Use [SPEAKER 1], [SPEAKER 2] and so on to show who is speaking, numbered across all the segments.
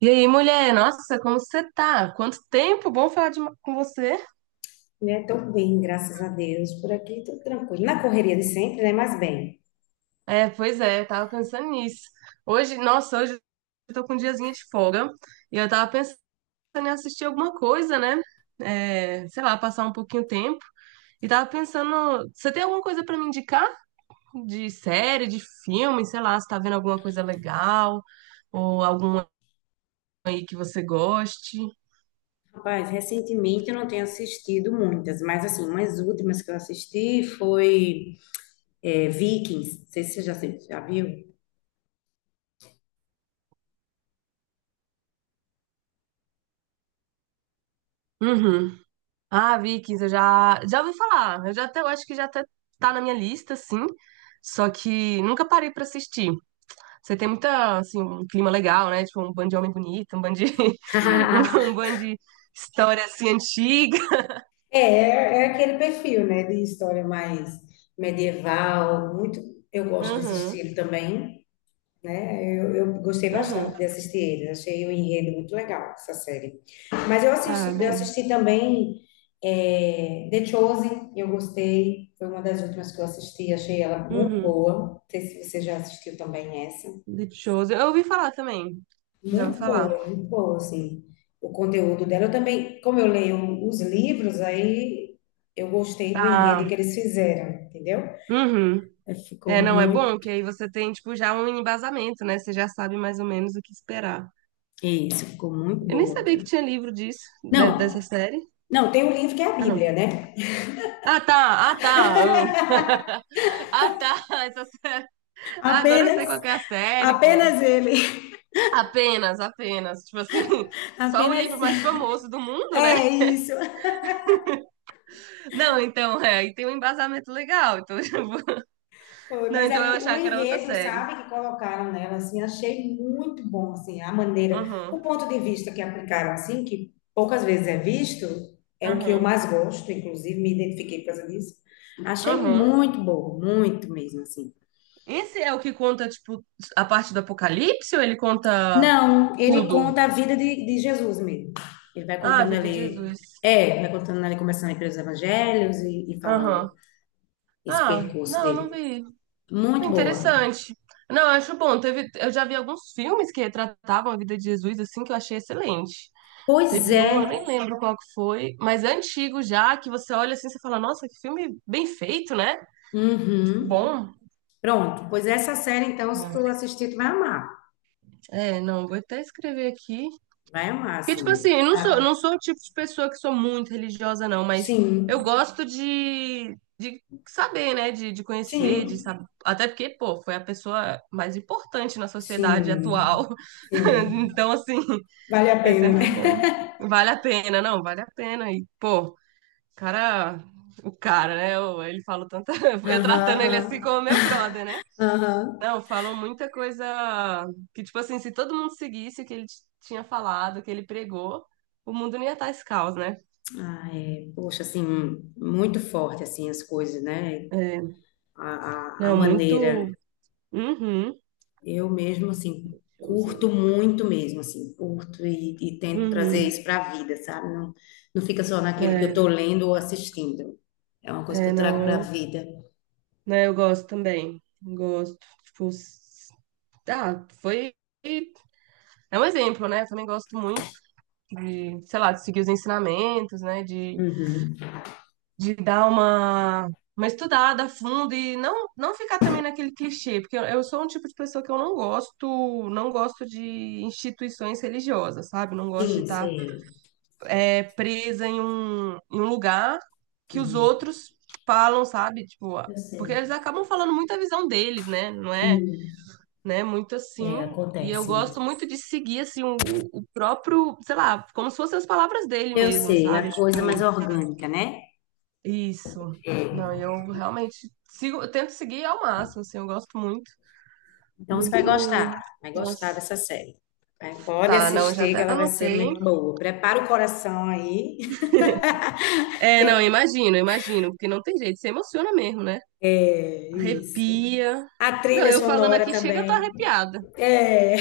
[SPEAKER 1] E aí, mulher, nossa, como você tá? Quanto tempo? Bom falar com você.
[SPEAKER 2] Né? Tô bem, graças a Deus. Por aqui tudo tranquilo. Na correria de sempre, né? Mas bem.
[SPEAKER 1] É, pois é, eu tava pensando nisso. Hoje, nossa, hoje eu tô com um diazinho de folga e eu tava pensando em assistir alguma coisa, né? É, sei lá, passar um pouquinho o tempo. E tava pensando, você tem alguma coisa pra me indicar? De série, de filme, sei lá, você tá vendo alguma coisa legal ou alguma aí que você goste?
[SPEAKER 2] Rapaz, recentemente eu não tenho assistido muitas, mas assim, umas últimas que eu assisti foi Vikings. Não sei se você já, já viu.
[SPEAKER 1] Uhum. Ah, Vikings, eu já ouvi falar. Eu acho que já até tá na minha lista, sim. Só que nunca parei pra assistir. Você tem muita, assim, um clima legal, né? Tipo, um bando de homem bonito, um bando de história, assim, antiga.
[SPEAKER 2] É, é aquele perfil, né? De história mais medieval. Muito, eu gosto desse
[SPEAKER 1] Aham,
[SPEAKER 2] estilo também, né? Eu gostei
[SPEAKER 1] aham.
[SPEAKER 2] bastante de assistir ele, achei o enredo muito legal, essa série. Mas eu
[SPEAKER 1] Ah,
[SPEAKER 2] assisto, eu
[SPEAKER 1] bem.
[SPEAKER 2] assisti também The Chosen, eu gostei, foi uma das últimas que eu assisti, achei ela muito
[SPEAKER 1] Uhum.
[SPEAKER 2] boa. Não sei se você já assistiu também essa.
[SPEAKER 1] Deep. Eu ouvi falar também. Já ouvi falar.
[SPEAKER 2] Muito boa, assim, o conteúdo dela. Eu também, como eu leio os livros, aí eu gostei do enredo
[SPEAKER 1] Ah,
[SPEAKER 2] que eles fizeram, entendeu?
[SPEAKER 1] uhum.
[SPEAKER 2] Aí ficou
[SPEAKER 1] É, não, é bom
[SPEAKER 2] muito,
[SPEAKER 1] que aí você tem, tipo, já um embasamento, né? Você já sabe mais ou menos o que esperar.
[SPEAKER 2] isso, ficou muito
[SPEAKER 1] Eu nem
[SPEAKER 2] boa,
[SPEAKER 1] sabia que
[SPEAKER 2] cara.
[SPEAKER 1] tinha livro disso, dessa
[SPEAKER 2] Não,
[SPEAKER 1] série.
[SPEAKER 2] não, tem um livro que é a
[SPEAKER 1] Ah,
[SPEAKER 2] Bíblia,
[SPEAKER 1] não.
[SPEAKER 2] né?
[SPEAKER 1] Ah, tá, ah, tá. Ah, ah, tá. Essa série. Ah, agora eu sei
[SPEAKER 2] Apenas,
[SPEAKER 1] qual que é a série, pô.
[SPEAKER 2] apenas ele,
[SPEAKER 1] Apenas, apenas. Tipo assim, só o
[SPEAKER 2] apenas.
[SPEAKER 1] livro mais famoso do mundo, né?
[SPEAKER 2] É isso.
[SPEAKER 1] Não, então, é, e tem um embasamento legal. Então, eu vou.
[SPEAKER 2] Foi,
[SPEAKER 1] Não,
[SPEAKER 2] mas
[SPEAKER 1] então eu
[SPEAKER 2] aí o
[SPEAKER 1] achava que era outra
[SPEAKER 2] enredo,
[SPEAKER 1] série.
[SPEAKER 2] sabe, que colocaram nela, assim, achei muito bom, assim, a maneira,
[SPEAKER 1] Uhum,
[SPEAKER 2] o ponto de vista que aplicaram, assim, que poucas vezes é visto, é o que eu
[SPEAKER 1] uhum,
[SPEAKER 2] mais gosto, inclusive me identifiquei por causa disso. Achei
[SPEAKER 1] uhum.
[SPEAKER 2] muito bom, muito mesmo, assim.
[SPEAKER 1] Esse é o que conta, tipo, a parte do Apocalipse ou ele conta
[SPEAKER 2] Não, ele
[SPEAKER 1] tudo?
[SPEAKER 2] conta a vida de Jesus mesmo. Ele vai
[SPEAKER 1] Ah, a
[SPEAKER 2] contando
[SPEAKER 1] vida de
[SPEAKER 2] ali,
[SPEAKER 1] Jesus.
[SPEAKER 2] é, vai contando ali, começando ali pelos evangelhos e
[SPEAKER 1] Aham.
[SPEAKER 2] falando esse
[SPEAKER 1] Ah,
[SPEAKER 2] percurso
[SPEAKER 1] não, não
[SPEAKER 2] dele.
[SPEAKER 1] vi.
[SPEAKER 2] Muito boa.
[SPEAKER 1] Interessante. Não, eu acho bom. Teve, eu já vi alguns filmes que retratavam a vida de Jesus, assim, que eu achei excelente.
[SPEAKER 2] Pois
[SPEAKER 1] Teve um, eu
[SPEAKER 2] é.
[SPEAKER 1] nem lembro qual que foi, mas é antigo já, que você olha assim e fala, nossa, que filme bem feito, né? Tipo,
[SPEAKER 2] Uhum.
[SPEAKER 1] bom.
[SPEAKER 2] Pronto. Pois essa série, então, se tu
[SPEAKER 1] É,
[SPEAKER 2] assistir, tu vai amar.
[SPEAKER 1] É, não, vou até escrever aqui.
[SPEAKER 2] Vai amar,
[SPEAKER 1] Porque, tipo
[SPEAKER 2] assim.
[SPEAKER 1] assim, eu não sou,
[SPEAKER 2] Ah,
[SPEAKER 1] não sou o tipo de pessoa que sou muito religiosa, não, mas eu
[SPEAKER 2] sim,
[SPEAKER 1] gosto de saber, né? De conhecer, de
[SPEAKER 2] sim,
[SPEAKER 1] saber. Até porque, pô, foi a pessoa mais importante na sociedade
[SPEAKER 2] sim,
[SPEAKER 1] atual.
[SPEAKER 2] sim.
[SPEAKER 1] Então, assim.
[SPEAKER 2] Vale a
[SPEAKER 1] É
[SPEAKER 2] pena, né?
[SPEAKER 1] sempre bom. Vale a pena, não, vale a pena. E, pô, cara, o cara, né? Ele falou tanta. Eu
[SPEAKER 2] Aham,
[SPEAKER 1] tratando ele assim
[SPEAKER 2] aham,
[SPEAKER 1] como meu brother, né?
[SPEAKER 2] aham.
[SPEAKER 1] Não, falou muita coisa que, tipo assim, se todo mundo seguisse o que ele tinha falado, o que ele pregou, o mundo não ia estar esse caos, né?
[SPEAKER 2] Ah, é, poxa, assim, muito forte, assim, as coisas, né?
[SPEAKER 1] É,
[SPEAKER 2] A
[SPEAKER 1] não,
[SPEAKER 2] maneira.
[SPEAKER 1] muito. Uhum.
[SPEAKER 2] Eu mesmo, assim, curto
[SPEAKER 1] Showzinho.
[SPEAKER 2] muito mesmo, assim, curto e tento trazer
[SPEAKER 1] Uhum.
[SPEAKER 2] isso para a vida, sabe? Não, não fica só naquilo que eu
[SPEAKER 1] É,
[SPEAKER 2] tô lendo ou assistindo. É uma coisa que
[SPEAKER 1] é,
[SPEAKER 2] eu trago
[SPEAKER 1] não,
[SPEAKER 2] para a
[SPEAKER 1] eu,
[SPEAKER 2] vida.
[SPEAKER 1] né, eu gosto também. Gosto. Tipo, ah, foi. É um exemplo, né? Eu também gosto muito. De, sei lá, de seguir os ensinamentos, né? De dar uma estudada a fundo e não, não ficar também naquele clichê, porque eu sou um tipo de pessoa que eu não gosto, não gosto de instituições religiosas, sabe? Não gosto de
[SPEAKER 2] Sim,
[SPEAKER 1] estar
[SPEAKER 2] sei.
[SPEAKER 1] presa em um lugar que os
[SPEAKER 2] Uhum.
[SPEAKER 1] outros falam, sabe? Tipo,
[SPEAKER 2] Eu
[SPEAKER 1] porque eles
[SPEAKER 2] sei.
[SPEAKER 1] acabam falando muito a visão deles, né? Não é,
[SPEAKER 2] Hum.
[SPEAKER 1] né? Muito assim.
[SPEAKER 2] É,
[SPEAKER 1] E eu
[SPEAKER 2] acontece
[SPEAKER 1] gosto
[SPEAKER 2] mesmo.
[SPEAKER 1] muito de seguir assim o próprio, sei lá, como se fossem as palavras dele
[SPEAKER 2] Eu
[SPEAKER 1] mesmo,
[SPEAKER 2] sei, é
[SPEAKER 1] sabe?
[SPEAKER 2] a coisa
[SPEAKER 1] Tipo,
[SPEAKER 2] mais orgânica, né?
[SPEAKER 1] isso. Não,
[SPEAKER 2] É.
[SPEAKER 1] eu realmente sigo, eu tento seguir ao máximo, assim, eu gosto muito,
[SPEAKER 2] Então você
[SPEAKER 1] muito.
[SPEAKER 2] vai gostar
[SPEAKER 1] Nossa.
[SPEAKER 2] dessa série. Vai- Pode
[SPEAKER 1] Tá, não, já
[SPEAKER 2] assistir, que
[SPEAKER 1] até
[SPEAKER 2] ela vai ser
[SPEAKER 1] anotei.
[SPEAKER 2] muito boa. Prepara o coração aí.
[SPEAKER 1] É,
[SPEAKER 2] que
[SPEAKER 1] não,
[SPEAKER 2] é
[SPEAKER 1] imagino, imagino, porque não tem jeito, você emociona mesmo, né?
[SPEAKER 2] é isso.
[SPEAKER 1] Arrepia.
[SPEAKER 2] A
[SPEAKER 1] Não,
[SPEAKER 2] trilha
[SPEAKER 1] eu falando
[SPEAKER 2] sonora
[SPEAKER 1] aqui, chega, eu tô
[SPEAKER 2] também.
[SPEAKER 1] arrepiada.
[SPEAKER 2] É,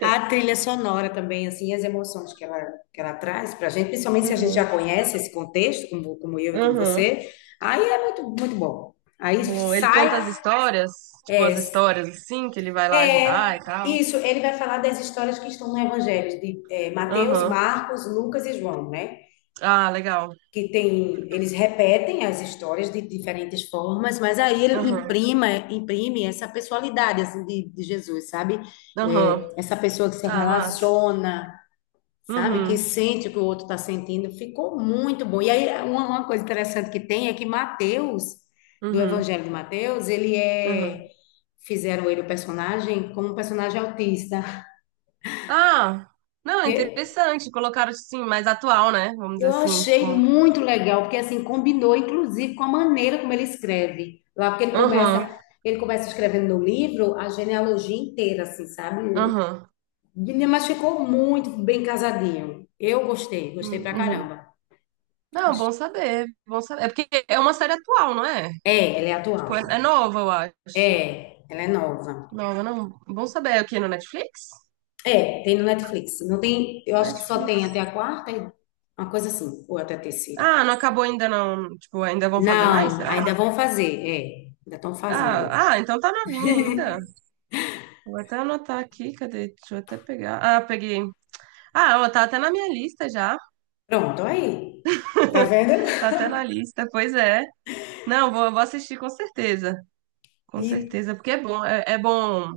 [SPEAKER 2] a trilha sonora também, assim, as emoções que ela traz pra gente, principalmente se a gente
[SPEAKER 1] Uhum.
[SPEAKER 2] já conhece esse contexto, como, como eu e como
[SPEAKER 1] Uhum.
[SPEAKER 2] você, aí é muito, muito bom. Aí
[SPEAKER 1] Bom, ele conta as
[SPEAKER 2] sai,
[SPEAKER 1] histórias, tipo
[SPEAKER 2] é,
[SPEAKER 1] as histórias assim, que ele vai lá ajudar
[SPEAKER 2] é,
[SPEAKER 1] e tal.
[SPEAKER 2] isso, ele vai falar das histórias que estão no Evangelho, de Mateus,
[SPEAKER 1] Aham.
[SPEAKER 2] Marcos, Lucas e João, né?
[SPEAKER 1] Ah, legal.
[SPEAKER 2] Que tem, eles repetem as histórias de diferentes formas, mas aí ele
[SPEAKER 1] Aham.
[SPEAKER 2] imprima, imprime essa pessoalidade, assim, de Jesus, sabe? É,
[SPEAKER 1] Aham.
[SPEAKER 2] essa pessoa que se
[SPEAKER 1] Ah, massa.
[SPEAKER 2] relaciona, sabe? Que
[SPEAKER 1] Uhum.
[SPEAKER 2] sente o que o outro está sentindo. Ficou muito bom. E aí, uma coisa interessante que tem é que Mateus, do
[SPEAKER 1] Uhum.
[SPEAKER 2] Evangelho de Mateus, ele é.
[SPEAKER 1] Uhum.
[SPEAKER 2] Fizeram ele o personagem como um personagem autista.
[SPEAKER 1] Ah, não, é
[SPEAKER 2] E
[SPEAKER 1] interessante. Colocaram assim, mais atual, né? Vamos dizer
[SPEAKER 2] Eu
[SPEAKER 1] assim,
[SPEAKER 2] achei
[SPEAKER 1] tipo.
[SPEAKER 2] muito legal, porque assim combinou, inclusive, com a maneira como ele escreve. Lá, porque ele
[SPEAKER 1] Aham,
[SPEAKER 2] começa. Ele começa escrevendo no livro a genealogia inteira, assim, sabe?
[SPEAKER 1] aham.
[SPEAKER 2] Mas ficou muito bem casadinho. Eu gostei, gostei
[SPEAKER 1] Hum,
[SPEAKER 2] pra
[SPEAKER 1] uhum.
[SPEAKER 2] caramba.
[SPEAKER 1] Não, bom saber, bom saber. É porque é uma série atual, não é?
[SPEAKER 2] É, ele é atual.
[SPEAKER 1] Tipo, é nova, eu acho.
[SPEAKER 2] É, ela é nova.
[SPEAKER 1] Nova, não. Bom saber. É o quê? No Netflix?
[SPEAKER 2] É, tem no Netflix. Não tem, eu acho que só
[SPEAKER 1] Netflix.
[SPEAKER 2] tem até a quarta, uma coisa assim, ou até a terceira.
[SPEAKER 1] Ah, não acabou ainda, não. Tipo, ainda vão fazer mais,
[SPEAKER 2] Não,
[SPEAKER 1] será?
[SPEAKER 2] ainda vão fazer, é, ainda estão
[SPEAKER 1] Ah,
[SPEAKER 2] fazendo.
[SPEAKER 1] ah, então tá novinha ainda. Vou até anotar aqui, cadê? Deixa eu até pegar. Ah, peguei. Ah, ó, tá até na minha lista já.
[SPEAKER 2] Pronto, aí. Tá vendo?
[SPEAKER 1] Tá até na lista, pois é. Não, vou assistir com certeza. Com
[SPEAKER 2] E
[SPEAKER 1] certeza, porque é bom, é bom,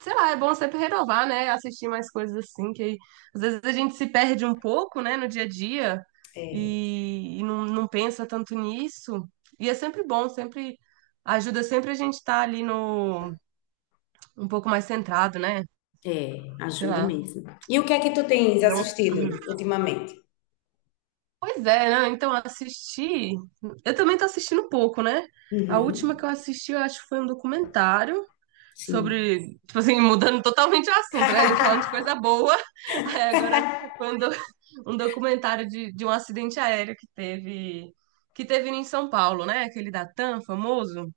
[SPEAKER 1] sei lá, é bom sempre renovar, né? Assistir mais coisas assim, que aí, às vezes a gente se perde um pouco, né, no dia a dia
[SPEAKER 2] É,
[SPEAKER 1] e não, não pensa tanto nisso. E é sempre bom, sempre ajuda sempre a gente estar ali no um pouco mais centrado, né?
[SPEAKER 2] é,
[SPEAKER 1] Sei
[SPEAKER 2] ajuda
[SPEAKER 1] lá.
[SPEAKER 2] mesmo. E o que é que tu tens
[SPEAKER 1] Não,
[SPEAKER 2] assistido
[SPEAKER 1] uhum.
[SPEAKER 2] ultimamente?
[SPEAKER 1] Pois é, né? Então assistir. Eu também tô assistindo pouco, né? A última que
[SPEAKER 2] Uhum.
[SPEAKER 1] eu assisti, eu acho que foi um documentário
[SPEAKER 2] Sim.
[SPEAKER 1] sobre, tipo assim, mudando totalmente o assunto, né? A gente falando de coisa boa. Aí agora foi um, um documentário de um acidente aéreo que teve em São Paulo, né? Aquele da TAM famoso,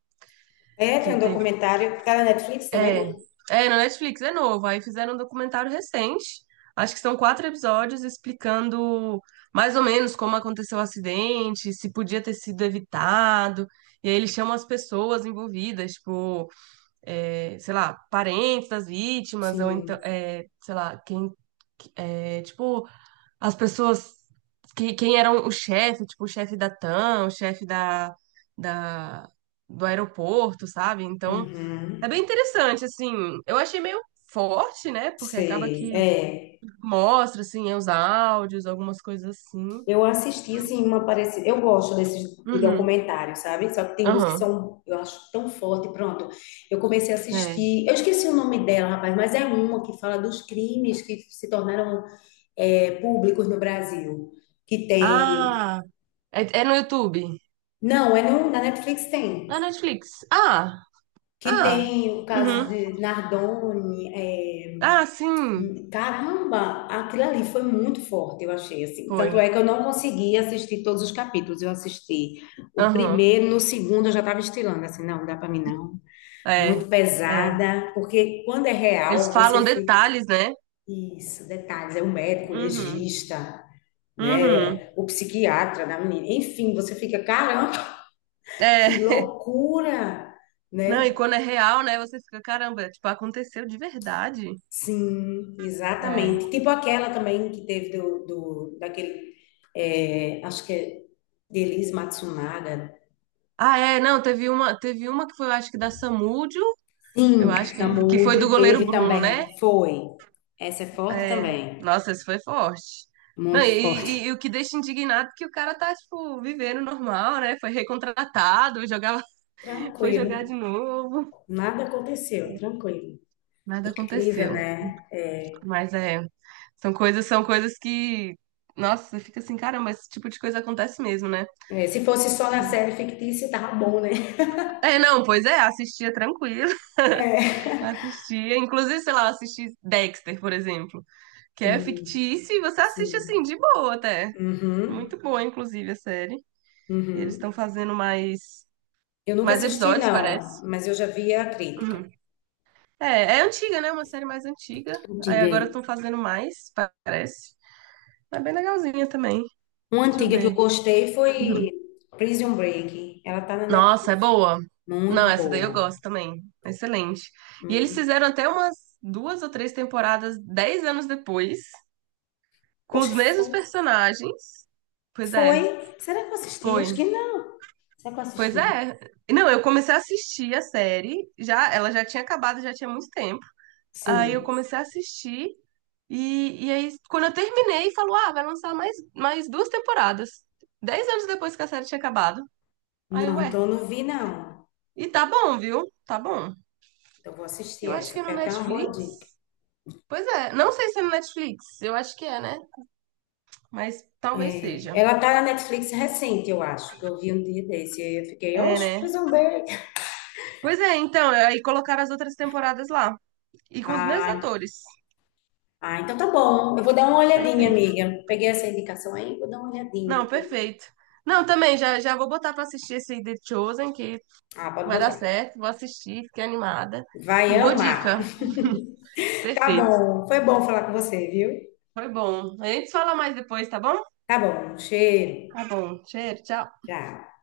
[SPEAKER 2] É,
[SPEAKER 1] que
[SPEAKER 2] tem um
[SPEAKER 1] teve.
[SPEAKER 2] documentário. Tá na Netflix
[SPEAKER 1] É,
[SPEAKER 2] também?
[SPEAKER 1] na Netflix, é novo. Aí fizeram um documentário recente. Acho que são quatro episódios explicando mais ou menos como aconteceu o acidente, se podia ter sido evitado. E aí eles chamam as pessoas envolvidas, tipo sei lá, parentes das vítimas, ou então,
[SPEAKER 2] Sim.
[SPEAKER 1] sei lá, quem, tipo, as pessoas, que, quem eram o chefe, tipo, o chefe da TAM, o chefe da, do aeroporto, sabe? Então, é bem
[SPEAKER 2] Uhum.
[SPEAKER 1] interessante, assim, eu achei meio forte, né? Porque acaba
[SPEAKER 2] Sei.
[SPEAKER 1] que
[SPEAKER 2] É.
[SPEAKER 1] mostra, assim, os áudios, algumas coisas assim.
[SPEAKER 2] Eu assisti, assim, uma parecida. Eu gosto desses de
[SPEAKER 1] Uhum,
[SPEAKER 2] documentários, sabe? Só que tem uns que
[SPEAKER 1] aham,
[SPEAKER 2] são, eu acho, tão forte. Pronto, eu comecei a
[SPEAKER 1] é.
[SPEAKER 2] assistir. Eu esqueci o nome dela, rapaz, mas é uma que fala dos crimes que se tornaram públicos no Brasil. Que tem.
[SPEAKER 1] Ah, é, é no YouTube?
[SPEAKER 2] Não, é no, na Netflix
[SPEAKER 1] Na
[SPEAKER 2] tem.
[SPEAKER 1] Netflix. Ah,
[SPEAKER 2] Que
[SPEAKER 1] ah,
[SPEAKER 2] tem o caso
[SPEAKER 1] uhum.
[SPEAKER 2] de Nardoni, é,
[SPEAKER 1] Ah, sim,
[SPEAKER 2] caramba, aquilo ali foi muito forte, eu achei assim. Tanto
[SPEAKER 1] foi.
[SPEAKER 2] é que eu não consegui assistir todos os capítulos. Eu assisti o
[SPEAKER 1] Aham.
[SPEAKER 2] primeiro, no segundo eu já estava estilando assim, não, não dá para mim não. Muito
[SPEAKER 1] É, é.
[SPEAKER 2] pesada, porque quando é
[SPEAKER 1] Eles
[SPEAKER 2] real você
[SPEAKER 1] falam
[SPEAKER 2] fica.
[SPEAKER 1] detalhes, né?
[SPEAKER 2] Isso, detalhes, é o médico, o
[SPEAKER 1] Uhum.
[SPEAKER 2] legista,
[SPEAKER 1] Uhum.
[SPEAKER 2] né? O psiquiatra da menina. Enfim, você fica, caramba, que
[SPEAKER 1] É.
[SPEAKER 2] loucura,
[SPEAKER 1] Não, e
[SPEAKER 2] né?
[SPEAKER 1] quando é real, né? Você fica, caramba, tipo, aconteceu de verdade.
[SPEAKER 2] Sim,
[SPEAKER 1] É.
[SPEAKER 2] exatamente. Tipo aquela também que teve do daquele, acho que é de Elis Matsunaga.
[SPEAKER 1] Ah, é, não, teve uma que foi, eu acho que da Samúdio, eu
[SPEAKER 2] Sim,
[SPEAKER 1] acho que foi do
[SPEAKER 2] Samúdio
[SPEAKER 1] goleiro
[SPEAKER 2] teve
[SPEAKER 1] Bruno, né?
[SPEAKER 2] também, foi. Essa é forte
[SPEAKER 1] É.
[SPEAKER 2] também,
[SPEAKER 1] Nossa, isso foi forte. Não,
[SPEAKER 2] muito forte.
[SPEAKER 1] e o que deixa indignado é que o cara tá, tipo, vivendo normal, né? Foi recontratado, jogava, foi
[SPEAKER 2] Tranquilo.
[SPEAKER 1] jogar de novo.
[SPEAKER 2] Nada aconteceu, tranquilo.
[SPEAKER 1] Nada
[SPEAKER 2] Incrível,
[SPEAKER 1] aconteceu.
[SPEAKER 2] né?
[SPEAKER 1] Mas é, são coisas que, nossa, você fica assim, caramba, esse tipo de coisa acontece mesmo, né?
[SPEAKER 2] É, se fosse só na série fictícia, tava bom, né?
[SPEAKER 1] É, não, pois é, assistia tranquilo,
[SPEAKER 2] É.
[SPEAKER 1] assistia, inclusive, sei lá, eu assisti Dexter, por exemplo, que é
[SPEAKER 2] Hum,
[SPEAKER 1] fictício e você assiste assim,
[SPEAKER 2] sim.
[SPEAKER 1] de boa até.
[SPEAKER 2] Uhum,
[SPEAKER 1] Muito boa, inclusive, a série. E eles
[SPEAKER 2] uhum.
[SPEAKER 1] estão fazendo mais,
[SPEAKER 2] Eu nunca
[SPEAKER 1] mais
[SPEAKER 2] assisti,
[SPEAKER 1] episódios, parece.
[SPEAKER 2] não, mas eu já vi a crítica.
[SPEAKER 1] Uhum. É, é antiga, né? Uma série mais antiga. Aí
[SPEAKER 2] Diga
[SPEAKER 1] agora
[SPEAKER 2] aí.
[SPEAKER 1] estão fazendo mais, parece. É bem legalzinha também.
[SPEAKER 2] Uma
[SPEAKER 1] Deixa eu
[SPEAKER 2] antiga que eu
[SPEAKER 1] ver.
[SPEAKER 2] gostei foi Prison Break. Ela tá na
[SPEAKER 1] Nossa, é
[SPEAKER 2] Netflix.
[SPEAKER 1] boa. Não,
[SPEAKER 2] Muito
[SPEAKER 1] essa daí eu
[SPEAKER 2] boa.
[SPEAKER 1] gosto também. Excelente. E eles
[SPEAKER 2] Hum.
[SPEAKER 1] fizeram até umas duas ou três temporadas 10 anos depois, com os
[SPEAKER 2] Oxe,
[SPEAKER 1] mesmos
[SPEAKER 2] foi.
[SPEAKER 1] personagens. Pois
[SPEAKER 2] Foi?
[SPEAKER 1] é,
[SPEAKER 2] Será que eu assisti? Acho
[SPEAKER 1] foi.
[SPEAKER 2] que não. Será que eu
[SPEAKER 1] Pois
[SPEAKER 2] assisti?
[SPEAKER 1] é. Não, eu comecei a assistir a série, já, ela já tinha acabado, já tinha muito tempo. Aí eu
[SPEAKER 2] Sim.
[SPEAKER 1] comecei a assistir, e aí, quando eu terminei, falou: ah, vai lançar mais duas temporadas. Dez anos depois que a série tinha acabado. Aí,
[SPEAKER 2] Não, então
[SPEAKER 1] ué.
[SPEAKER 2] eu não vi, não.
[SPEAKER 1] E tá bom, viu? Tá bom.
[SPEAKER 2] Então eu vou assistir
[SPEAKER 1] Eu acho que
[SPEAKER 2] essa.
[SPEAKER 1] é no
[SPEAKER 2] Foi até uma boa
[SPEAKER 1] Netflix.
[SPEAKER 2] dica.
[SPEAKER 1] Pois é, não sei se é no Netflix, eu acho que é, né? Mas talvez
[SPEAKER 2] É,
[SPEAKER 1] seja.
[SPEAKER 2] ela tá na Netflix recente, eu acho, que eu vi um dia desse. E eu fiquei,
[SPEAKER 1] É,
[SPEAKER 2] oxe,
[SPEAKER 1] né?
[SPEAKER 2] Prison Break.
[SPEAKER 1] Pois é, então, aí colocaram as outras temporadas lá. E com os mesmos
[SPEAKER 2] Ah,
[SPEAKER 1] atores.
[SPEAKER 2] ah, então tá bom. Eu vou dar uma olhadinha,
[SPEAKER 1] Perfeito.
[SPEAKER 2] amiga. Peguei essa indicação aí, vou dar uma olhadinha
[SPEAKER 1] Não,
[SPEAKER 2] aqui.
[SPEAKER 1] perfeito. Não, também, já, já vou botar pra assistir esse aí The Chosen, que
[SPEAKER 2] Ah, pode
[SPEAKER 1] vai dar
[SPEAKER 2] botar.
[SPEAKER 1] certo. Vou assistir, fiquei animada.
[SPEAKER 2] Vai
[SPEAKER 1] E boa
[SPEAKER 2] amar.
[SPEAKER 1] dica.
[SPEAKER 2] Tá
[SPEAKER 1] Perfeito.
[SPEAKER 2] bom, foi bom falar com você, viu?
[SPEAKER 1] Foi bom. A gente fala mais depois, tá bom?
[SPEAKER 2] Tá bom, um cheiro.
[SPEAKER 1] Tá bom. Cheiro, tchau.
[SPEAKER 2] Tchau.